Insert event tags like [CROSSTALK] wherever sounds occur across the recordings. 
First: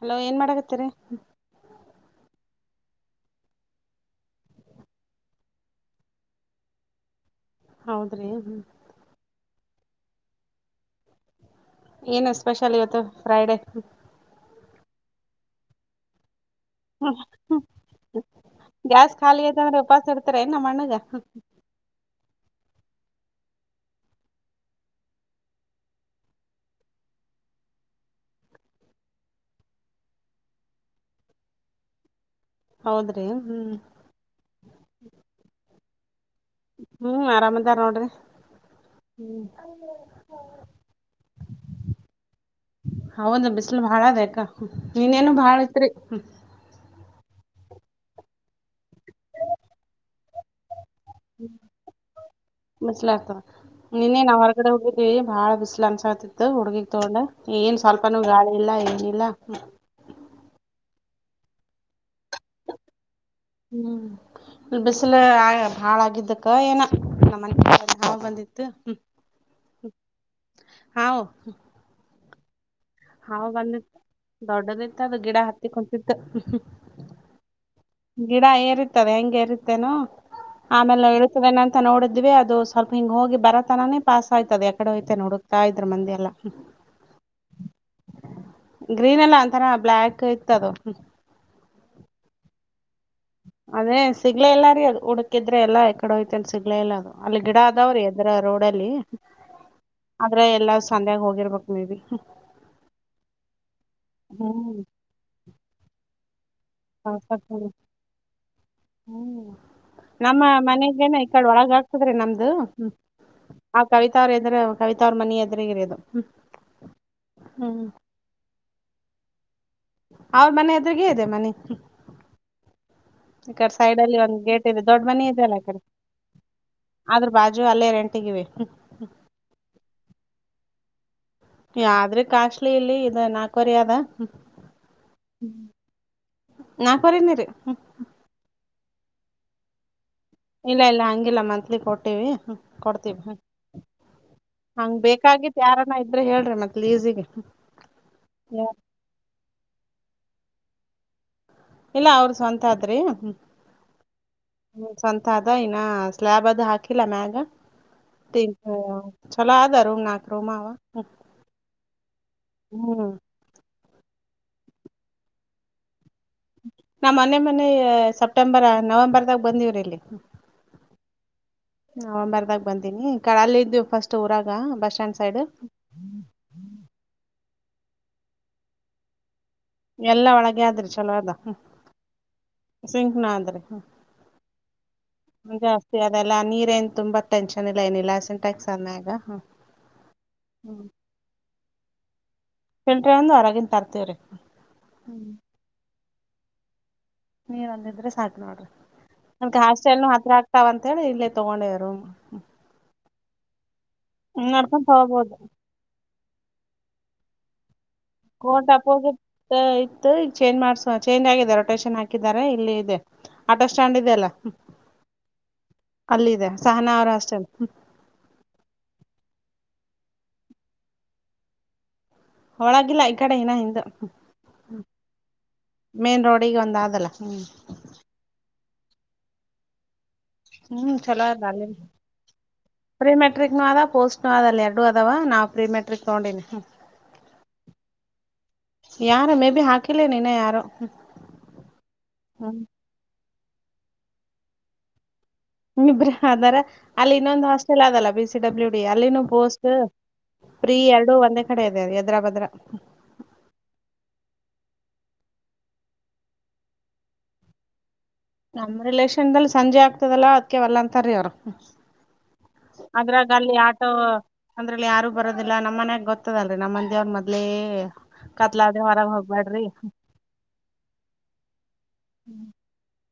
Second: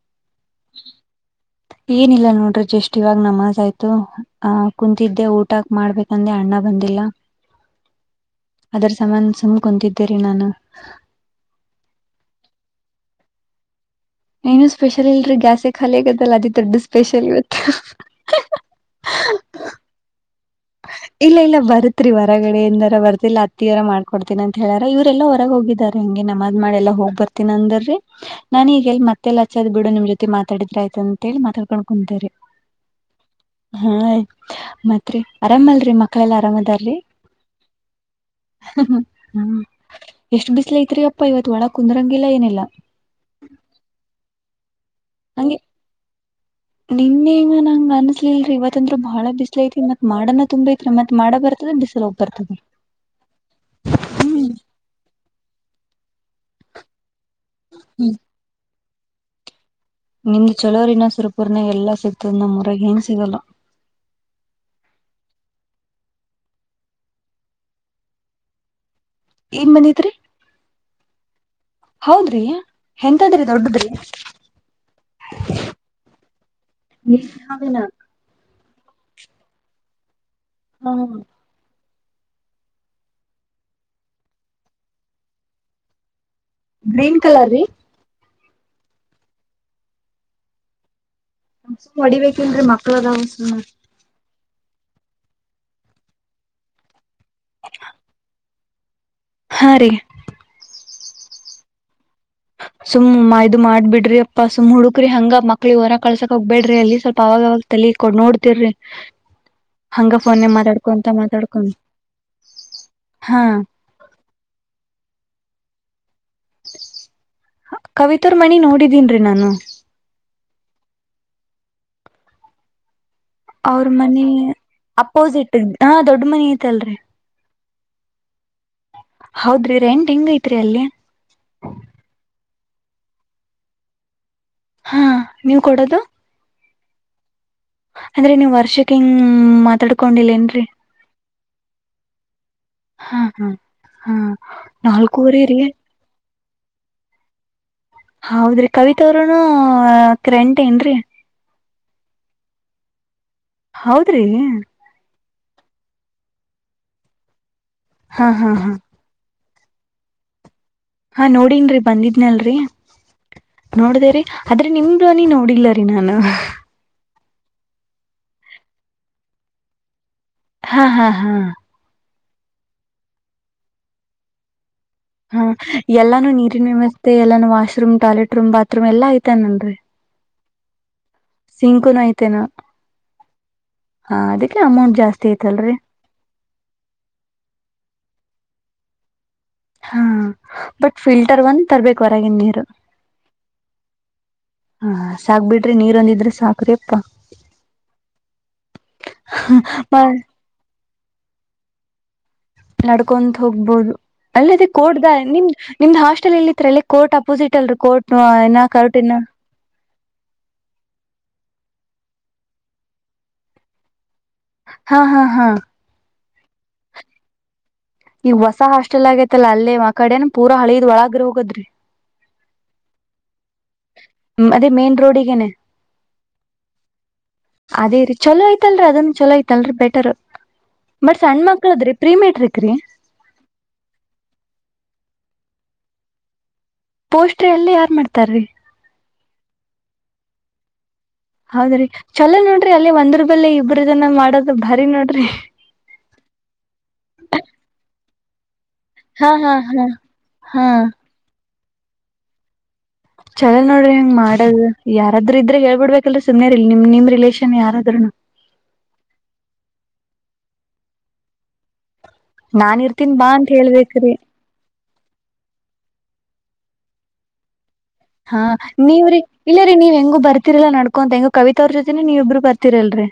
Hello ಏನ್ ಮಾಡಕತ್ತೀರಿ? ಏನಿಲ್ಲ ನೋಡ್ರಿ ಜಷ್ಟ್ ಇವಾಗ ನಮಾಜ್ ಆಯ್ತು ಆ ಕುಂತಿದ್ದೆ ಊಟಕ್ ಮಾಡ್ಬೇಕಂದೆ ಅಣ್ಣ ಬಂದಿಲ್ಲ. ಹೌದ್ರಿ ಅದರ ಸಮಾನ ಸುಮ್ ಕುಂತಿದ್ದೇರಿ ನಾನು. ಏನು ಸ್ಪೆಷಲ್ ಇವತ್ತು ಫ್ರೈಡೆ? ಏನು ಸ್ಪೆಷಲ್ ಇಲ್ರೀ ಗ್ಯಾಸೆ ಖಾಲಿಯಾಗೖದಲ್ಲ ಅದಿಕ್ ದೊಡ್ಡ ಸ್ಪೆಷಲ್ ಇವತ್ತು. ಗ್ಯಾಸ್ ಖಾಲಿ ಐತಂದ್ರೆ ಉಪವಾಸ ಇಡ್ತಾರ ಏನ್ ನಮ್ಮ ಅಣ್ಣಗ ಇಲ್ಲ ಇಲ್ಲ ಬರುತ್ರಿ ಹೊರಗಡೆ ಇಂದ. ರವರ್ದಿಲ್ಲ ಅತ್ತೀಯವ್ರೆ ಮಾಡಕೊಡ್ತೀನಿ ಅಂತ ಹೇಳಾರ ಇವ್ರರೆಲ್ಲ ಹೊರಗೆ ಹೋಗಿದಿದ್ದಾರೆ ಹಂಗೆ ನಮಾಜ್ ಮಾಡ್ ಎಲ್ಲೋ ಹೋಗ್ಬರ್ತೀನಿ ಅಂದ್ರು. ನಾನ್ ಈಗ ಎಲ್ಲಿ ಮತ್ತೆಲ್ಲ ಹಚ್ಚದ್ ಬಿಡು ನಿಮ್ ಜೊತೆ ಮಾತಡಿದ್ರೆ ಆಯ್ತ ಅಂತ ಹೇಳಿ ಮಾತಾಡ್ಕೊಂಡ್ ಕುಂತೇರಿ. ಹೌದ್ರಿ ಹ್ಮ್ ಹಾ ಮತ್ರಿ. ಅರಾಮಲ್ರಿ ಮಕ್ಕಳೆಲ್ಲಾ ಅರಾಮ್ ಅದಾರ್ರಿ. ಹ್ಮ್ ಆರಾಮದಾರ ನೋಡ್ರಿ ಹ್ಮ್ ಎಷ್ಟ್ ಬಿಸ್ಲ ಐತ್ರಿ ಅಪ್ಪ ಇವತ್ ಒಳ ಕುಂದರಂಗಿಲ್ಲ ಏನಿಲ್ಲಾ. ಹೌದ ಬಿಸಲು ಬಾಳ ಅದ ಅಕ್ಕ ನಿನ್ನೇನು ಬಾಳ ಇತ್ರಿ. ನಿನ್ನ ಹಿಂಗ್ ನಂಗ್ ಅನ್ಸಲಿಲ್ರಿ ಇವತ್ತಂದ್ರು ಬಾಳ ಬಿಸ್ಲ ಐತಿ ಮತ್ ಮೋಡನ ತುಂಬೖತಿ. ಹ್ಮ ಮಸ್ಲ ಆಡ್ತವ ನೀನ್ನೇ ನಾವ್ ಹೊರಗಡೆ ಹೋಗಿದ್ವಿ. ಬಾಳ ಬಿಸ್ಲು ಅನ್ಸಾತಿತ್ತು ಹುಡ್ಗಿಗ್ ತಗೊಂಡ ಏನ್ ಸ್ವಲ್ಪನೂ ಗಾಳಿಲ್ಲಾ ಏನಿಲ್ಲ. ನಿಂದು ಚಲೋರಿನ ಸುರಪೂರ್ನೆ ಎಲ್ಲಾ ಸಿಗ್ ತ್ತು ನಮ್ಮೂರಗೆ ಹೆಣ್ ಸಿಗಲ್ಲ. ಲ್ಲ ಹಾಳಾಗಿದ್ದಕ್ಕ ಏನೊ ನಮ ಹಾವ್ ಬಂದಿತ್ತು. ಏನ್ ಬಂದತ್ರಿ? ಹಾ ಹೌದ್ರಿ. ಎಂತದ್ರಿ ಹಾವ್ ದೊಡ್ಡದ್ರಿ ಬಂದಿತ್ತ್ ದೊಡ್ಡದಿತ್ತ ಅದು ಗಿಡ ಹತ್ತಿ ಕುಂತಿತ್ತು. [UNINTELLIGIBLE] ಗಿಡ ಏರಿತ್ತವೆ ಹೆಂಗ್ ಏರಿತ್ತೇನೊ ಆಮೇಲೆ ಇಳಸುವೇನಂತ್ ತ ನೋಡಿದ್ವಿ ಅದು ಸ್ವಲ್ಪ ಹಿಂಗ ಹೋಗಿ ಬರತರಾನೇ ಪಾಸ್ ಆಯ್ತದ ಯಾವ್ಕಡೆ ಹೋಯ್ತನ್ ಹುಡುಕ್ತಾಕ ಇದ್ರ ಮಂದಿ ಎಲ್ಲ. ಗ್ರೀನ್ ಕಲರ್ ರೀ. ಗ್ರೀನ್ ಅಲ್ಲ ಒಂಥರ ಬ್ಲಾಕ್ ಇತ್ತದು. ಹೊಡಿಬೇಕ ಅಂದ್ರೆ ಮಕ್ಳ ಅದಾವ್. ಅದೇ ಸಿಗ್ಲೇ ಇಲ್ಲ ರೀ ಅದು ಹುಡುಕಿದ್ರೆ ಎಲ್ಲ ಕಡೆ ಹೋಯ್ತಲ್ ಸಿಗ್ಲೇ ಇಲ್ಲ ಅದು ಅಲ್ಲಿ ಗಿಡ ಅದಾವ್ರೀ ಅದ್ರ ರೋಡ್ ಅಲ್ಲಿ ಹಾ ರೀ ಆದ್ರೆ ಎಲ್ಲ ಸಂಧ್ಯಾಗ ಹೋಗಿರಬೇಕು ಮೇಬಿ. ಸುಮ್ಮ ಇದು ಮಾಡ್ಬ್ ಬಿಡ್ರಿ ಅಪ್ಪಾ ಸುಮ್ ಹ್ಮ್ ಹುಕ್ರಿ ಹಂಗ ಮಕ್ಳಿ ಹೊರ ಕಳ್ಸಕ್ ಬೇಡ್ರಿ ಅಲ್ಲಿ ಸ್ವಲ್ಪ ಅವಾಗವಾಗ ತಲಿ ಕೊ ನೋಡ್ತಿರ್ರಿ. ಹ್ಮ್ ಹಂಗ ನಮ್ಮ ಫೋನ್ಯಾಗ ಮಾತಾಡ್ಕೊಂತ ಮನೆಗೇನ ಈ ಕಡ್ ಮಾತಾಡ್ಕೊಂತ ಒಳಗಾಗ್ತದ್ರೀ ನಮ್ದು ಹ್ಮ್. ಹಾ ಆ ಕವಿತಾವ್ರ ಎದ್ರೆ ಕವಿತವ್ರ್ ಮನಿ ಎದ್ರಿಗೇ ಇರೊದು. ಕವಿತರ್ಮನಿ ನೋಡಿದೀನ್ರಿ ನಾನು. ಅವ್ರ ಮನೆ ಅದ್ರಗ ಇದೆ ಮನೆ ಈ ಕಡೆ ಅವ್ರ ಸೈಡ್ ಅಲ್ಲಿ ಮನಿ ಒಂದ್ ಗೇಟ್ ಇದೆ ದೊಡ್ಡ ಅಪೋಸಿಟ್ ಮನ ಹಾ ದೊಡ್ಡ ಮನಿ ಐತಲ್ರರಿ ಅದರ ಬದಲು ಅ ಅಲ್ಲೇ ರಂಟಗಿವಿ ಹೌದ್ರಿ ರೆಂಟ್ ಹೆಂಗ ಐತ್ರೀಯಲ್ಲಿ ಯಾದ್ರಿ ಕಾಸ್ಟ್ಲಿ ಇಲ್ಲಿ ಇದ ನಾಲ್ಕವರೆ ಅದ ಹಾ ನೀವ್ ಕೊಡದು ನಾ ಕೊರ ನೀ ರ ಅಂದ್ರೆ ನೀವ್ ವರ್ಷಕ್ಕ ಇಂಗ್ ಮಾತಾಡಿಕೊಂಡಿದೇನ್ರಿ ಇಲ್ಲ ಇಲ್ಲ ಮಂತ್ಲಿ ಕೊಟ್ಟಿವವಿ ಕೊಡ್ತೀವಿ ಹಾ ಹಾ ಹಾ ಹಂಗ ನಾಲ್ಕೂವರೆ ರೀ ಬೇಕಾಗಿತ್ತು ಯಾರನ ಇದ್ರೆ ಹೇಳ ಮತ್ತು ಲೀಸಿಗೆ ಹೌದ್ರಿ ಕವಿತ ಅವ್ರೂನು ಕ್ರಂಟ ಏನ್ರೀ ಇಲ್ಲ ಅವ್ರ ಸ್ವಂತ ಆದ್ರಿ ಹೌದ್ರೀ ದ ಇನ ಸ್ಲ್ಯಾಬ್ ಅದು ಹಾಕಿಲ್ಲ ಮ್ಯಾಗ ಹಾ ತಿ ಹಾ ಹಾ ಛಲಾದರೂ ಆದಾರರುಮ ನಾಕ ರೂಮವಾ ಹಾ ನೋಡನ್ರಿ ಬಂದಿದ್ನಲ್ರರಿ ಹ್ಮ್ ನೋಡ್ದೇರರಿ ಆದ್ರೆ ನಿಮ್ದನಿ ನೋಡಿಲ್ಲ ರೀ ನಾನು ನಮ್ಮ್ ಮನೆ ಮನೆ ಸೆಪ್ಟೆಂಬರ್ ನವೆಂಬರ್ದಾಗ ಬಂದಿವ್ರ ಇಲ್ಲಿ ಹಾ ಹಾ ಹಾ ನಾ ಬರ್ದಾಗ ಬಂದಿನಿ ಕಡಲ್ಲಿ ಇದ್ವಿ ಫಸ್ಟ್ ಊರಾಗ ಬಸ್ [UNINTELLIGIBLE] ಹಾ ಎಲ್ಲಾನು ನೀರಿನ ವ್ಯವಸ್ಥೆ ಎಲ್ಲಾನು ವಾಮ್ ಟಾಯ್ಲೆಟ್ ರೂಮ್ ಬಾತ್ರೂಮ್ ಎಲ್ಲಾ ಐತನನ್ರಿ ಎಲ್ಲಾ ಒಳಗೆ ಆದ್ರಿ ಚಲೋ ಅದ ಸಿಂಕುನು ಐತೆೇನೋ ಸಿಂಕಣ ಆದ್ರೆ ಹ ಅದಕ್ಕೆ ಅಮೌಂಟ್ ಜಾಸ್ತಿ ಐತಲ್ರರಿ ಜಾಸ್ತಿ ಅದೆಲ್ಲ ನೀ ಇಏನ್ ತುಂಬಾ ಟೆನ್ ಇಲ್ಲ ಏನಿಲ್ಲಾಸ ಟಕ್ಸ್ ಅನ್ನಗ ಹಾ ಬಟ್ ಫಿಲ್ಟರ್ ಒಂದ್ ತರ್ಬೇಕು ಹೊರಗೆ ನೀ ಫಿಲ್ಟರ್ ಒಂದು ಹೊರಗನ್ ತರ್ತವ್ರಿ ಹ್ಮ ಫಿಲ್ಟರ್ ಸಾಖರೇಪ್ಪ ನೀರ್ ಒಂದಿದ್ರೆ ಸಾಕ ನೋಡ್ರಿ ನನ್ಗೆ ಹಾಸ್ಟೆಲ್ ಹತ್ರ ಆಗ್ತಾವಂತ ದಡ ಇಲ್ಲೇ ತೊಗೊಂಡೇವರ [UNINTELLIGIBLE] ನಡ್ಕೊಂತ ಹೋಗ್ಬೋದು ಅಲ್ಲದ ನಡ್ಕೊಂತ ಕೋಡ್ದ ಹೋಗ್ಬೋದು ನಿಮ ನಿಮ ಹಷ್ಟ ಎಲ್ಲಿ ಕೋರ್ಟ್ ಅಪೋಸಿಟ್ಲ್ ಕೋರ್ಟ್ ಇನ್ನ ಕೋಟ ಕರ್ಟ್ ಇನ್ನ ಅಪೋಸಿಟ್ ಇತ್ತು ಈಗ ಚೇಂಜ್ ಮಡ್ಜರ್ ಚೇಂಜ್ ಆಗಿದೊ ಆಟಷನ್ ಹಾಕಿದ್ದಾರೆ ಇಲ್ಲಿ ಇದೆ ಆಟೋ ಸ್ಟ್ಯಾಂಡ್ ಇದೆ ಅಲ್ಲಾ ಹಾ ಹಾ ಹಾ ಅಲ್ಲ ಇದೆ ಸಹನ ಅವರ ಹಾಸ್ಟೆಲ್ ನೀವ್ ಹೊಸ ಹಾಸ್ಟೆಲ್ ಆಗೇತಲ್ಲಾ ಅಲ್ಲೇ ಆ ಕಡೆನ ಪೂರಾ ಹಳದ್ ಒಳಗ್ರ ಹೋಗದ್ರಿ ಹಳಾಗಿಲ್ಲ ಈ ಕಡೆ ಇನ ಹಿಂದ ಅದೇ ಮೇನ್ ರೋಡ್ಗನೆ ಮೇನ್ ರೋಡಿಗೆ ಒಂದ್ ಆದಲ್ಲ ಹ್ಮ್ ಅದೇ ರೀ ಚಲೋ ಆಯ್ತ ಲ್ರ ಅದನ್ನ ಚಲ ಐತ್ಲ್ರೀ ಬೆಟರ್ ಹ್ಮ್ ಬಟ್ ಚಲೋ ಸಣ್ಣ ಅದ ಅಲ್ಲಿ ಮಕ್ಳದ್ರೀ ಪ್ರೀಮಿಯ ಪ್ರೀ ಮೆಟ್ರಿಕ್ನು ಅದ ಪೋಸ್ಟ್ನು ಅದ ಅಲ್ಲಿ ಎರಡು ಅದಾವ ನಾವು ಪ್ರೀ ಮೆಟ್ರಿಕ್ ತಗೊಂಡೀನಿ ಪೋಸ್ಟ್ರು ಎಲ್ಲಿ ಯಾರ್ ಮಾಡ್ತಾರ್ರಿ ಯಾರು ಮೇ ಬಿ ಹಾಕಿಲ್ಲ ಇನ ಯಾರು ಹೌದ್ರಿ ಚಲೋ ಹ್ಮ್ ನೋಡ್ರಿ ಅಲ್ಲಿ ಒಂದ್ರ ಬಲ್ಲ ಇಬ್ರದನ ಮಾಡೋದ ಬಾರಿ ನೋಡ್ರಿ ಇಬ್ರ ಆದಾರ ಅಲ್ಲಿ ಇನ್ನೊಂದು ಹಾಸ್ಟೆಲ್ ಆದಲ್ಲ ಬಿ ಸಿ ಡಬ್ಲ್ಯೂ ಡಿ ಅಲ್ಲಿನ ಹಾ ಹಾ ಪೋಸ್ಟ್ ಹಾ ಫ್ರೀ ಎರಡುೂ ಒಂದೇ ಕಡೆ ಇದೆ ಹೆದ್ರಾ ಬದ್ರ ಚೊಲ ನೋಡ್ರಿ ಹಂಗ ಮಾಡದು ಯಾರಾದ್ರರು ಇದ್ರೆ ಹೇಳ್ಬಿಡ್ಬೇಕಲ್ರ ಸುಮ್ನೆ ರಿ ನಿಮ್ ನಿಮ್ ರಿಲೇಷನ್ ಯಾರಾದ್ರುನು ನಮ್ ರಿಲೇಷನ್ಲ್ಲಿ ಸಂಜೆ ಆಗ್ತದಲ್ಲ ಅದ್ಕ ವಲ್ಲಂತಾರೀ ಅವರು ನಾನ್ ಇರ್ತೀನ್ ಅದ್ರಾಗ ಬಾ ಅಂತ ಅಲ್ಲಿ ಆಟೋ ಹೇಳ್ಬೇಕ್ರಿ ಅಂದ್ರಲ್ಲಿ ಯಾರು ಬರೋದಿಲ್ಲ ನಮ್ಮ್ ಮನ್ಯಾಗ ಗೊತ್ತ ಇರ್ತದಲ್ರಿ ನಮ್ಮಂದೆವ್ರ ಮೊದಲೇ ಹಾ ನೀವ್ರೀ ಇಲ್ಲರೀ ನೀವ್ ಹೆಂಗು ಬರ್ತಿರಲ್ಲಾ ನಡ್ಕೊಂತ ಹೆಂಗು ಕವಿತಾ ಅವ್ರ ಜೊತೆನ ನೀವ ಇಬ್ರು ಬರ್ತಿರಲ್ರರಿ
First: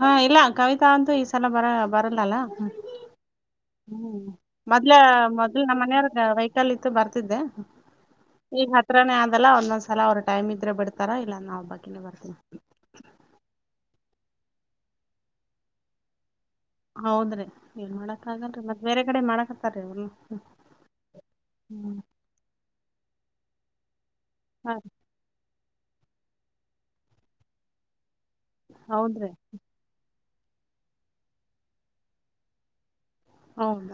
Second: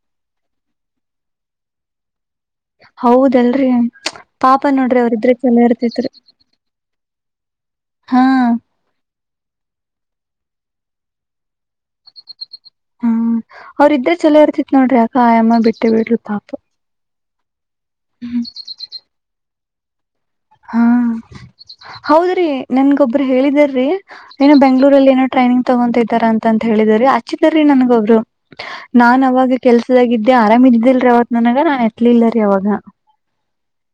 ಹಾ ಇಲ್ಲ ಕವಿತಾ ಅಂತೂ ಈ ಸಲ ಬರ ಬರಲ್ಲಲ್ಲ ಹೌದಲ್ರಿ ಪಾಪ ಮೊದ್ಲ ನೋಡ್ರಿ ಅವ್ರಿದ್ರೆ ಚಲೋ ಮೊದ್ಲ್ ನಮ್ಮ್ ಇರ್ತಿತ್ರಿ ಮನೆಯವ್ರ ವೈಕಾಲ್ ಇತ್ತು ಬರ್ತಿದ್ದೆ ಹಾ ಈಗ ಹತ್ರನೇ ಆದದಲ್ಲ ಒಂದೊಂದ್ಸಲ ಅವ್ರ ಟೈಮ್ ಇದ್ರೆ ಬಿಡ್ತಾರ ಇಲ್ಲಾ ಅಂದ್ರ ನಾವ್ ಒಬ್ಬಕಿನೆ ಬರ್ತೀವಿ ಹ್ಮ ಅವ್ರ ಇದ್ರೆ ಚಲೋ ಇರ್ತಿತ್ ನೋಡ್ರಿ ಅಕ ಆಯಮ್ಮ ಬಿಟ್ಟೆ ಬಿಟ್ರು ಪಾಪ ಹೌದ್ರಿ ಇಲ್ ಮಾಡಕ್ ಆಗಲ್ರಿ ಮತ್ತ ಬೇರೆ ಕಡೆ ಮಾಡಕತ್ತಾರ್ ಹಾ ಹೌದ್ರಿ ನನ್ಗೊಬ್ಬ್ರ ಹೇಳಿದರ ರೀ ಏನ ಹಾ ಬೆಂಗಳೂರ ಅಲ್ಲಿ ಏನೋ ಟ್ರೈನಿಂಗ್ ತಗೊತಾ ಇದಾರ ಅಂತ ಹೇಳಿದ್ರರಿ ಆಚ್ಚಚಿದ್ರೀ ನನ್ಗೊ ಅವ್ರು ನಾನ್ ಹೌದ್ರಿ ಅವಾಗ ಕೆಲ್ಸದಾಗಿದ್ದೆ ಆರಾಮ್ ಇದಿದ್ದಿಲ್ರಿ ಅವತ್ ನನಗ ನಾ ಎತ್ಲಿಲ್ಲರಿ ಅವಾಗ ಹೌದ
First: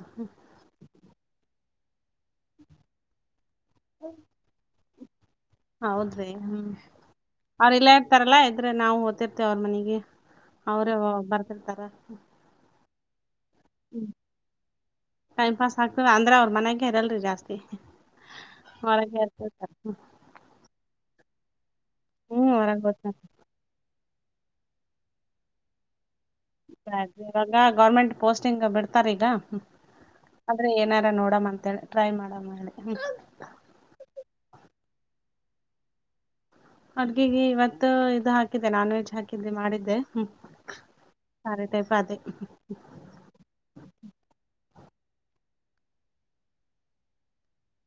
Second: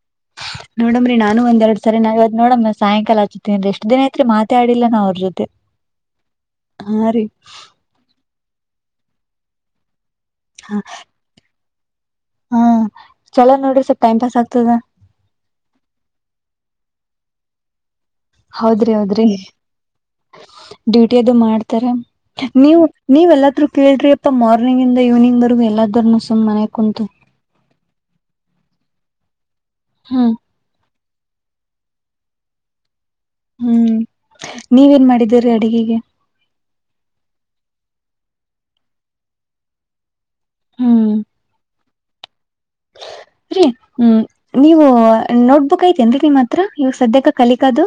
ನೋಡಮ್ರೀ ನಾನು ಒಂದ್ ಎರಡ್ ಸರಿ ನಾವ್ ನೋಡಮ ಸಾಯಂಕಾಲ ಹಚ್ಚ ಎಷ್ಟ ದಿನ ಐತ್ರಿ ಮಾತಾಡಿಲ್ಲ ನಾ ಅವ್ರ ಜೊತೆ ಹೌದ್ರಿ ಹ್ಮ್ ಹಾ ರೀ ಅವ್ರ ಇಲ್ಲಾ ಇರ್ತಾರಲ್ಲಾ ಇದ್ರೆ ನಾವು ಹೊತಿರ್ತೇವೆ ಅವ್ರ ಮನೆಗೆ ಅವರ ಬರ್ತಿರ್ತಾರ ಹಾ ಚಲೋ ನೋಡ್ರಿ ಸ್ವಲ್ಪ್ ಹ್ಮ್ ಟೈಮ್ ಪಾಸ್ ಆಗ್ತದ ಟೈಮ್ ಪಾಸ್ ಆಗ್ತದೆ ಅಂದ್ರೆ ಅವ್ರ ಮನ್ಯಗೆ ಇರಲ್ರಿ ಜಾಸ್ತಿ ಹೌದ್ರಿ ಹೊರಗೆ ಹೌದ್ರಿ ಇರ್ತಿರ್ತಾರ ಡ್ಯೂಟಿ ಅದು ಮಾಡ ಹ್ಮ್ ನೀ ಹೊರಗ್ ಹೋಗ್ತಾರ ನೀವ ಎಲ್ಲಾದ್ರೂ ಕೇಳ್ರಿ ಅಪ್ಪ ಮಾರ್ನಿಂಗ್ ಇಂದ ಇವ್ನಿಂಗ್ ವರೆಗೂ ಎಲ್ಲಾದ್ರೂ ಇವಾಗ ಗೌರ್ಮೆಂಟ್ ಪೋಸ್ಟಿಂಗ್ ಬಿಡ್ತಾರ ಈಗ ಹ್ಮ್ ಆದ್ರೆ ಏನ ನೋಡಮ್ ಅಂತೇಳಿ ಟ್ರೈ ಮಾಡಮ್ ಅಂತ ಹ್ಮ್ ನೀವೇನ್ ಮಾಡಿದೀರಿ ಅಡಗೆಗೆ ಅಡ್ಗಿಗೆ ಇವತ್ತು ಇದು ಹಾಕಿದ್ದಿದೆ ನಾನ್ ವೆಜ್ ಹಾಕಿದೆ ಮಾಡಿದ್ದೆ.... ಹ್ಮ್ [UNINTELLIGIBLE] ರೀ ಹ್ಮ್.... ನೀವು ನೋಟ್ ಬುಕ್ ಐತೆನ್ ರೀ ನಿಮ್ಮ ಹತ್ರ ಇವ ಸದ್ಯಕ್ಕೆ ಕಲಿಕಾದು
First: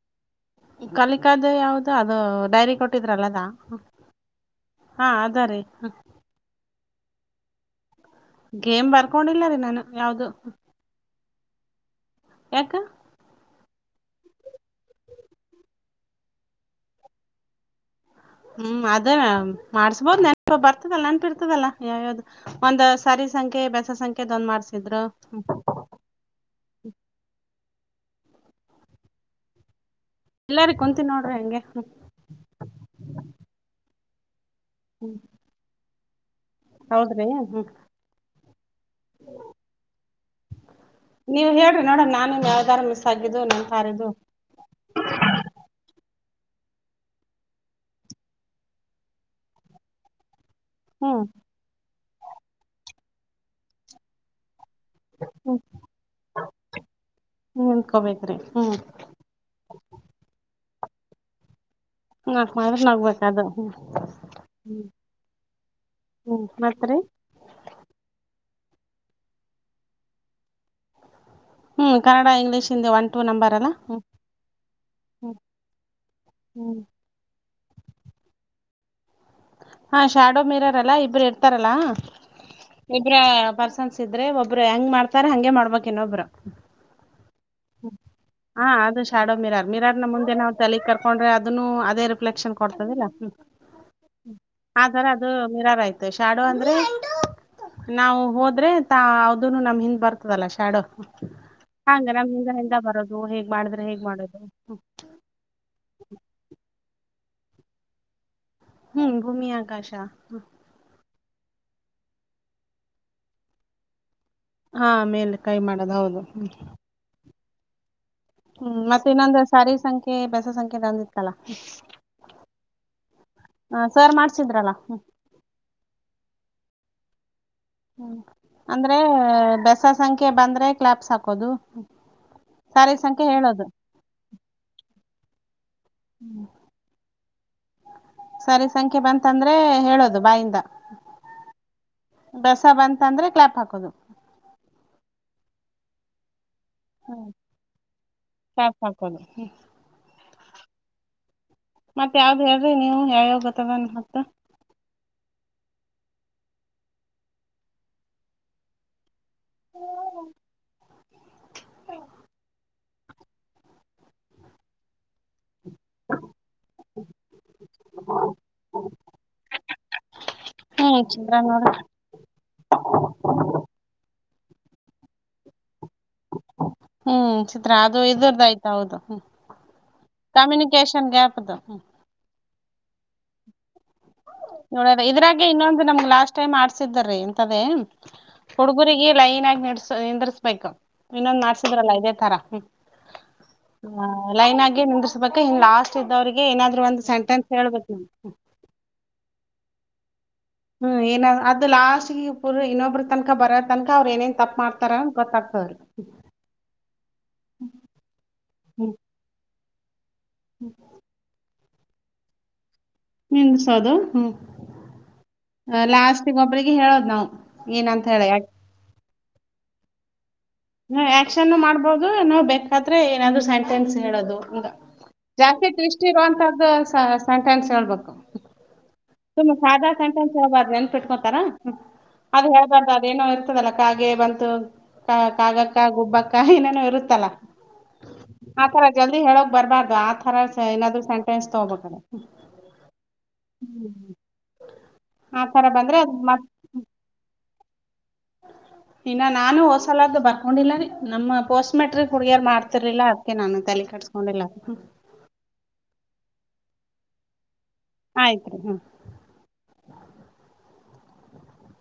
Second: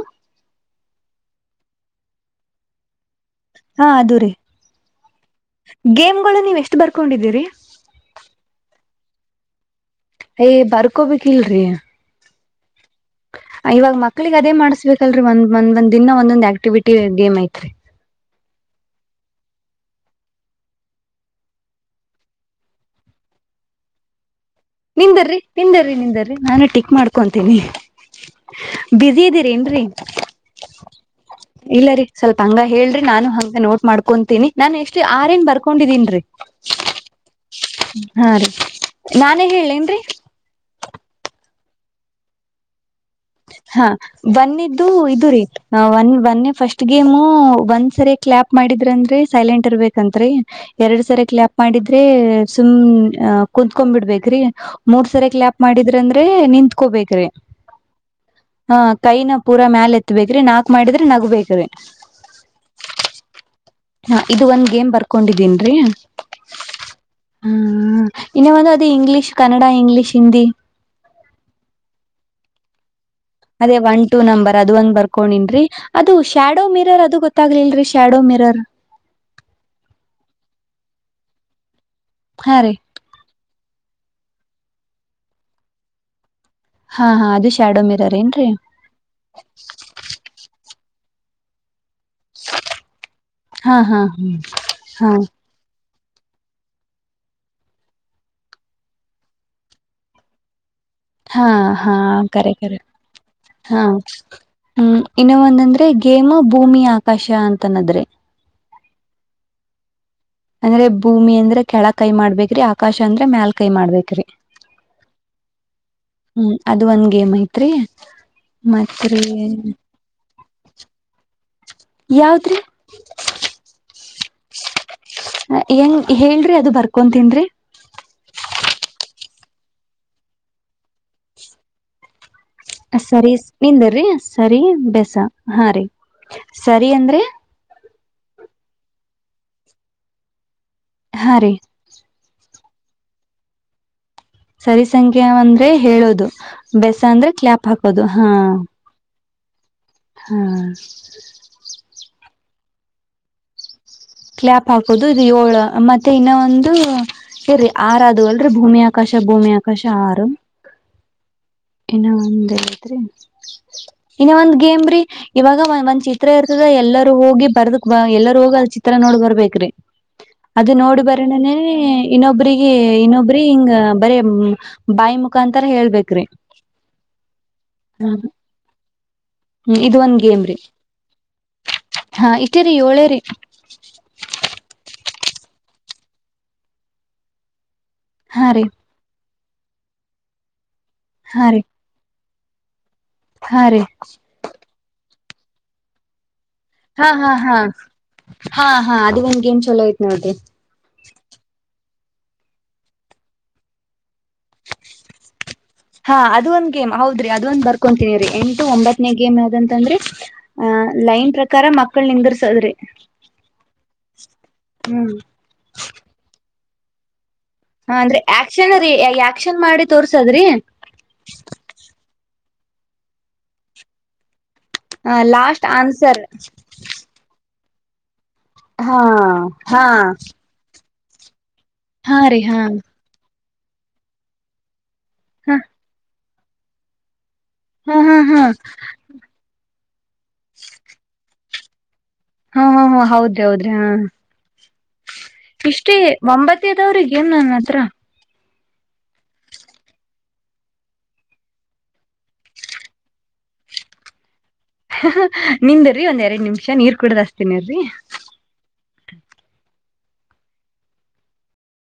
ಕಲಿಕದು ಯಾವ್ದ ಅದು ಡೈರಿ ಕೊಟ್ಟ ಹಾ ಅದು ರೀ ಹಾ ಅದ ರೀ ಗೇಮ್ಗಳು ನೀವು ಎಷ್ಟು ಬರ್ಕೊಂಡಿದ್ದೀರಿ ಗೇಮ್ ಬರ್ಕೊಂಡಿಲ್ಲ ರೀ ನಾನು ಯಾವ್ದು ಯೇ.. ಬರ್ಕೋಬೇಕಿಲ್ರಿ ಯಾಕ ಇವಾಗ ಮಕ್ಳಿಗೆ ಅದೇ ಮಾಡ್ಸಕಲ್ರರಿ ಒಂದ್ ಒಂದ್ ಒಂದ್ ದಿನ ಒಂದೊಂದ್ ಆಕ್ಟಿವಿಟಿ ಗೇಮ್ ಐತ್ರಿ ಹ್ಮ್ ಅದೇ ಮಾಡ್ಸ್ಬೋದ್ ನೆನಪ ಬರ್ತದಲ್ಲಾ ನೆನ್ಪಿರ್ತದಲ್ಲ ಯಾವ್ಯಾವ್ದು ಒಂದ್ ಸರಿ ಸಂಖ್ಯೆ ಬೆಸ ಸಂಖ್ಯೆ ಮಾಡಸ ನಿಂದರಿ ನಿಂದ್ರರಿ ನಿಂದರಿ ನಾನು ಟಿಕ್ ಮಾಡ್ಕೊಂತೀನಿ ಬಿಜಿ ಇದ್ದೀರಿ ಏನ್ರರಿ ಎಲ್ಲಾರಿ ಕುಂತೀನ್ ನೋಡ್ರಿ ಹಂಗೆ ಇಲ್ಲ ರೀ ಸ್ವಲ್ಪ ಹಂಗ ಹೇಳ್ರಿ ನಾನು ಹಂಗ ನೋಟ್ ಮಾಡ್ಕೊತೀನಿ ನಾನ್ ಎಷ್ಟು ಹ್ಮ್ ಆರೆನ್ ಬರ್ಕೊಂಡಿದೀನ್ ರೀ ಹೌದ್ರಿ ಹ್ಮ್ ಹಾ ರೀ ನ ಏನ್ರಿ ನೀವು ಹೇಳರಿ ನೋಡಮ್ ನಾನು ಯಾವ್ದಾರ ಆಗಿದ್ದು ನನ್ ಹಾ ತಾರಿದು ಒನೆದ್ದು ಇದು ರೀ ಒನ್ ಒನ್ ಮೊನ್ನೆ ಫಸ್ಟ್ ಗೇಮು ಒಂದ್ ಸರಿ ಕ್ಲಾಪ್ ಮಾಡಿದ್ರ ಅಂದ್ರೆ ಸೈಲೆಂಟ್ ಇರ್ಬೇಕತ್ರಿ ಎರಡ್ ಸರ ಹ್ಮ್ ಕ್ಲ್ಯಾಪ್ ಮಾಡಿದ್ರೆ ಸುಮ್ ಕುತ್ಕ ಬಿಡ್ಬೇಕೇರಿ ಮೂರ್ ಸರ ಕ್ಲಪ್ ಹ್ಮ್ ಮಾಡಿದ್ರ ಅಂದ್ರೆ ನಿತ್ಕೋಬೇಕ್ರಿ ನಿಂತ್ಕೋಬೇಕ್ರಿ ಹ್ಮ್ ಹ ಕೈನ ಪೂರ ಮ್ಯಾಲ ಎತ್ತಬೇಕ್ರಿ ನಾಕ್ ಮಾಡಿದ್ರೆ ನಗಬೇಕ್ರಿ ನಾಕ್ ಮಾಡಿದ್ರ ನಗ್ಬೇಕ ಅದು ಹಾ ಇದು ಒಂದ್ ಹ್ಮ್ ಗೇಮ್ ಬರ್ಕೊಂಡಿದ್ದೀನ್ ಹ್ಮ್ ಮತ್ರಿ ಹ್ಮ ಇನ್ನ ಒಂದು ಅದು ಇಂಗ್ಲೀಷ್ ಕನ್ನಡ ಇಂಗ್ಲೀಷ್ ಹಿಂದಿ ಹ್ಮ್ ಕನ್ನಡ ಇಂಗ್ಲೀಷ್ ಹಿಂದೆ ಒಂ ಅದೇ ಒನ್ ಟೂ ನಂಬರ್ ಅದು ಒಂದ್ ಹ್ಮ್ ಬರ್ಕೊಂಡನ್ರೀ ಅದು ಶ್ಯಾಡೋ ಹ್ಮ್ ಮಿರರ್ ಅದು ಗೊತ್ತ ಗತ್ತಾಗಲ್ರರಿ ಶ್ಯಾಡೋ ಮಿರರ್ ಹಾ ಶಾಡೋ ಮೀರಾರಲ್ಲಾ ಇಬರು ಇರ್ತಾರಲ್ಲಾ ಹಾ ರೀ ಇಬ್ರ ಪರ್ಸನ್ಸ್ ಇದ್ರೆ ಒಬ್ರು ಹೆಂಗ್ ಮಾಡ್ತಾರ ಹಂಗೆ ಮಾಡ್ಬೇಕ ಇನ್ನೊಬ್ರು ಹಾ ಹಾ ಅದ ಹ ಅದು ಶಾಡೋ ಮಿರಾರ್ ಮಿರಾರ್ನ ಮುಂದೆ ನಾವ್ ತಲೆ ಕರ್ಕೊಂಡ್ರೆ ಅದನ್ನು ಅದೇ ರಿಫ್ಲೆಕ್ಷನ್ ಕೊಡ್ತದಿಲ್ಲ ಹ್ಮ ಹಾ ಹಾ ಆದರ ಹಾ ಅದು ಮಿರಾರ್ ಆಯ್ತು ಮ ಶಾಡೋ ಅಂದ್ರೆ ನಾವು ಹೋದ್ರೆ ತಾ ಅದುನು ನಮ ಹಿಂದ್ ಬರ್ತದಲ್ಲ ಶಾಡೋ ಹಾ ಹಾ ಹಂಗ ನಮ್ ಹಿಂದ ಹಿಂದ ಬರೋದು ಹೇಗ್ ಹಾ ಮಾಡಿದ್ರೆ ಹೇಗ್ ಮಾಡೋದು ಹ್ಮ ಇನ್ನು ಒಂದಂದ್ರೆ ಗೇಮ್ ಭೂಮಿ ಹ ಪಷಾ ಅಂತನದ್ರೆ ಹ್ಮ್ ಭೂಮಿ ಆಕಾಶ ಅಂದ್ರೆ ಭೂಮಿ ಅಂದ್ರೆ ಕೆಳ ಕೈ ಮಾಡ್ಬೇಕ್ರಿ ಆಕಾಶ ಅಂದ್ರೆ ಮ್ಯಲ್ ಕೈ ಮಾಡ್ಬೇಕೇರಿ ಹಾ ಮೇಲೆ ಕೈ ಮಾಡ ಹ್ಮ್ ಅದು ಒಂದ್ಗೆೇಮ್ ಐತ್ರಿ ಹ್ಮ್ ಮತ್ತೆ ಮತ್ರಿ ಇನ್ನೊಂದು ಸಾರಿ ಸಂಖ್ಯೆ ಬೆಸ ಸಂಖ್ಯೆ ಇದೊಂದಿತ್ತಲ್ಲ ಯಾವದ್ರಿ ಸರ್ ಮಾಡ್ಸಿದ್ರಲ್ಲ ಹ್ಮ್ ಹೆಂಗ ಹೇಳ್ರಿ ಅದು ಬರ್ ಕುಂತನ್ರಿ ಹ್ಮ್ ಅಂದ್ರೆ ಬೆಸ ಸಂಖ್ಯೆ ಬಂದ್ರೆ ಕ್ಲಾಬ್ಸ್ ಹಾಕೋದು ಸಾರಿ ಸಂಖ್ಯೆ ಸರಿ ಹೇಳೋದು ನಿಂದರಿ ಸರಿ ಬೇಸ ಹಾ ರರಿ ಸರಿ ಅಂದ್ರೆ ಸರಿ ಸಂಖ್ಯೆ ಬಂತಂದ್ರೆ ಹೇಳೋದು ಬಾಯಿಂದ ಹಾ ರೀ ಬೆಸ ಬಂತ ಅಂದ್ರೆ ಕ್ಲಾಪ್ ಹಾಕೋದು ಸರಿ ಸಂಖ್ಯೆ ಅಂದ್ರೆ ಹೇಳೋದು ಬೆಸ ಅಂದ್ರೆ ಕ್ಲಾಪ್ ಹಾಕೋದು ಹಾ ಕ್ಲಾಪ್ ಹಾಕೋದು ಮತ್ ಹಾ ಯಾವ್ದ್ ನೀವು ಯಾವ ಯಾವ [UNINTELLIGIBLE] ಕ್ಲ್ಯಾಪ್ ಹಾಕೋದು ಇದು ಏಳು ಮತ್ತೆ ಇನ್ನ ಒಂದು ಆರದು ಅಲ್ರ ಭೂಮಿ ಆಕಾಶ ಭೂಮಿಯ ಆಕಾಶ ಆರು ಇನ್ನು ಒಂದ ಇನ್ನ ಒಂದ್ ಗೇಮ್ರೀ ಇವಾಗ ಒಂದ್ ಚಿತ್ರ ಇರ್ತದ ಎಲ್ಲರೂ ಹೋಗಿ ಬರ್ದಕ್ ಬ ಎಲ್ಲರೂ ಹೋಗಿ ಅದ ಚಿತ್ರ ನೋಡ್ ಬರ್ಬೇಕ್ರಿ ಅದು ಹ್ಮ್ ನೋಡಿ ಚಿತ್ರ ಬರಣನೇ ನೋಡ್ರಿ ಇನ್ನೊಬ್ರಿಗೆ ಇನ್ನೊಬ್ರ ಹಿಂಗ ಬ ಬಾಯಿ ಮುಖಾ ಅಂತಾರ ಹೇಳ್ಬೇಕ್ರಿ ಹ್ಮ್ ಚಿತ್ರ ಅದು ಇದರ್ದದು ಆಯ್ತ ಹೌದು ಹ್ಮ ಹ್ಮ್ ಇದ ಒಂದ್ ಗೇಮ್ ರಿ ಹ್ಮ್ ಹಾ ಇಟ್ಟೇರಿ ಏಳೇರಿ ನೋಡದ ಇದ್ರಾಗೆ ಇನ್ನೊಂದು ನಮ್ಗ್ ಲಾಸ್ಟ್ ಟೈಮ್ ಆಡ್ಸಿದ್ರ ಇಂತದೇ ಹಾ ರೀ ಹುಡುಗುರಿಗೆ ಲೈನ್ ಆಗಿ ನಡ್ಸ ನಿಂದ್ರಿಸ್ಬೇಕು ಇನ್ನೊಂದ್ ಹಾ ರೀ ಮಾಡಸಿದ್ರಲ್ಲ ಇದೇ ತರ ಹಾ ರೀ ಹ ಲೈನ್ ಆಗೇ ನಿಂದ್ರಿಸಬೇಕ ಇನ್ ಲಾಸ್ಟ್ ಇದ್ದವರಿಗೆ ಏನಾದ್ರು ಒಂದು ಹಾ ಹಾ ಸೆಂಟೆನ್ಸ್ ಹಾ ಹೇಳ್ಬೇಕು ನ ಹಾ ಹಾ ಅದೇ ಒಂದು ಗೇಮ್ ಚಲೋಐತ್ ನೋದೆ ಹ್ಮ್ ಏನ ಅದು ಲಾಸ್ಟ್ ಇಬ್ರು ಇನ್ನೊಬ್ರು ತನಕ ಬರ ತನಕ ಅವರು ಏನೇನ್ ತಪ್ಪ ಮಾಡ್ತಾರ ಗೊತ್ತಾಗತ ಹಾ ಅದ ಒಂದ್ ಗೇಮ್ ಹೌದ್ರಿ ಅದ ಒಂದ್ ಬರ್ಕೊತೀನಿ ರಿ ಎಂಟು ಹ್ಮ್ ಒಂಬತ್ತನೇ ಗೇಮ್ ಆದಂತ ಅಂದ್ರೆ ಆ ಲೈನ್ ಪ್ರಕಾರ ಮಕ್ಕಳ ನಿಂಗರ್ಸದ್ರೆ ನಿಂದಸೋದು ಹ್ಮ್ ಹ್ಮ್ ಲಾಸ್ಟ್ಗ ಒಬ್ರಿಗೆ ಹೇಳೋದು ನಾವು ಹ ಏನಂತ ಅಂದ್ರೆ ಹೇಳಿ ಆಕ್ಷನ್ ರೀ ಆಕ್ಷನ್ ಮಾಡಿ ತೋರ್ಸದ್ರಿ ಈ ನಾವ್ ಬೇಕಾದ್ರೆ ಏನಾದ್ರು ಸೆಂಟೆನ್ಸ್ ಹೇಳೋದು ಹ ಹ ಜಾಸ್ತಿ ಲಾಸ್ಟ್ ದೃಷ್ಟಿ ಆನ್ಸರ್ ಇರುವಂತದ್ದು ಸಂಟೆನ್ಸ್ ಹೇಳ್ಬೇಕು ಹಾ ತುಂಬಾ ಹಾ ಸಾದಾ ಸೆಂಟೆನ್ಸ್ ಹೆಳ್ಬಾರ್ದು ಅಂತ ಬಿಟ್ಕೊತಾರ ಹಾ ರೀ ಅದು ಹಾ ಹೇಳ್ಬಾರ್ದ ಅದೇಏನೋ ಇರ್ತದಲ್ಲ ಕಾಗೆ ಬಂತು ಕ ಹಾ ಕಾಗಕ್ಕ ಗುಬ್ಬಕ್ಕ ಏನೇನು ಇರುತ್ತಲ್ಲಾ ಹಾ ಹಾ ಹಾ ಆತರ ಜಲ್ದಿ ಹೇಳಕ್ ಬರ್ಬಾರ್ದು ಆ ತರ ಏನಾದ್ರು ಸೆಂಟೆನ್ಸ್ ತಗೋಬೇಕ್ರ ಹಾ ಹಾ ಹ ಹೌದ್ರಿ ಹೌದ್ರಿ ಹಾ ಆ ತರ ಇಷ್ಟೇ ಬಂದ್ರೆ ಅದ್ ಒಂಬತ್ತದವ್ರಗ ಏನ್ ನನ್ನ ಹ್ಮ ಇನ್ನ ನಾನು ಹೋಸಲದ್ದು ಬರ್ಕೊಂಡಿಲ್ಲ ರೀ ನಮ್ಮ ಪೋಸ್ಟ್ ಮೆಟ್ರಿಕ್ ಹುಡುಗೆರ್ ಮಾಡ್ತಿರ್ಲಿಲ್ಲ ಅದ್ಕೆ ನಾನು ತಲಕ ಕಟ್ಸ್ಕೊಂಡಿಲ್ಲಾ. ಹ ನಿಂದ್ರರಿ ಒಂದ್ ಎರಡ್ ನಿಮಿಷ ನೀರ್ ಕುೂಡದಾಸ್ತೀನಿರಿ. ಆಯ್ತ್ರಿ ಹಾ.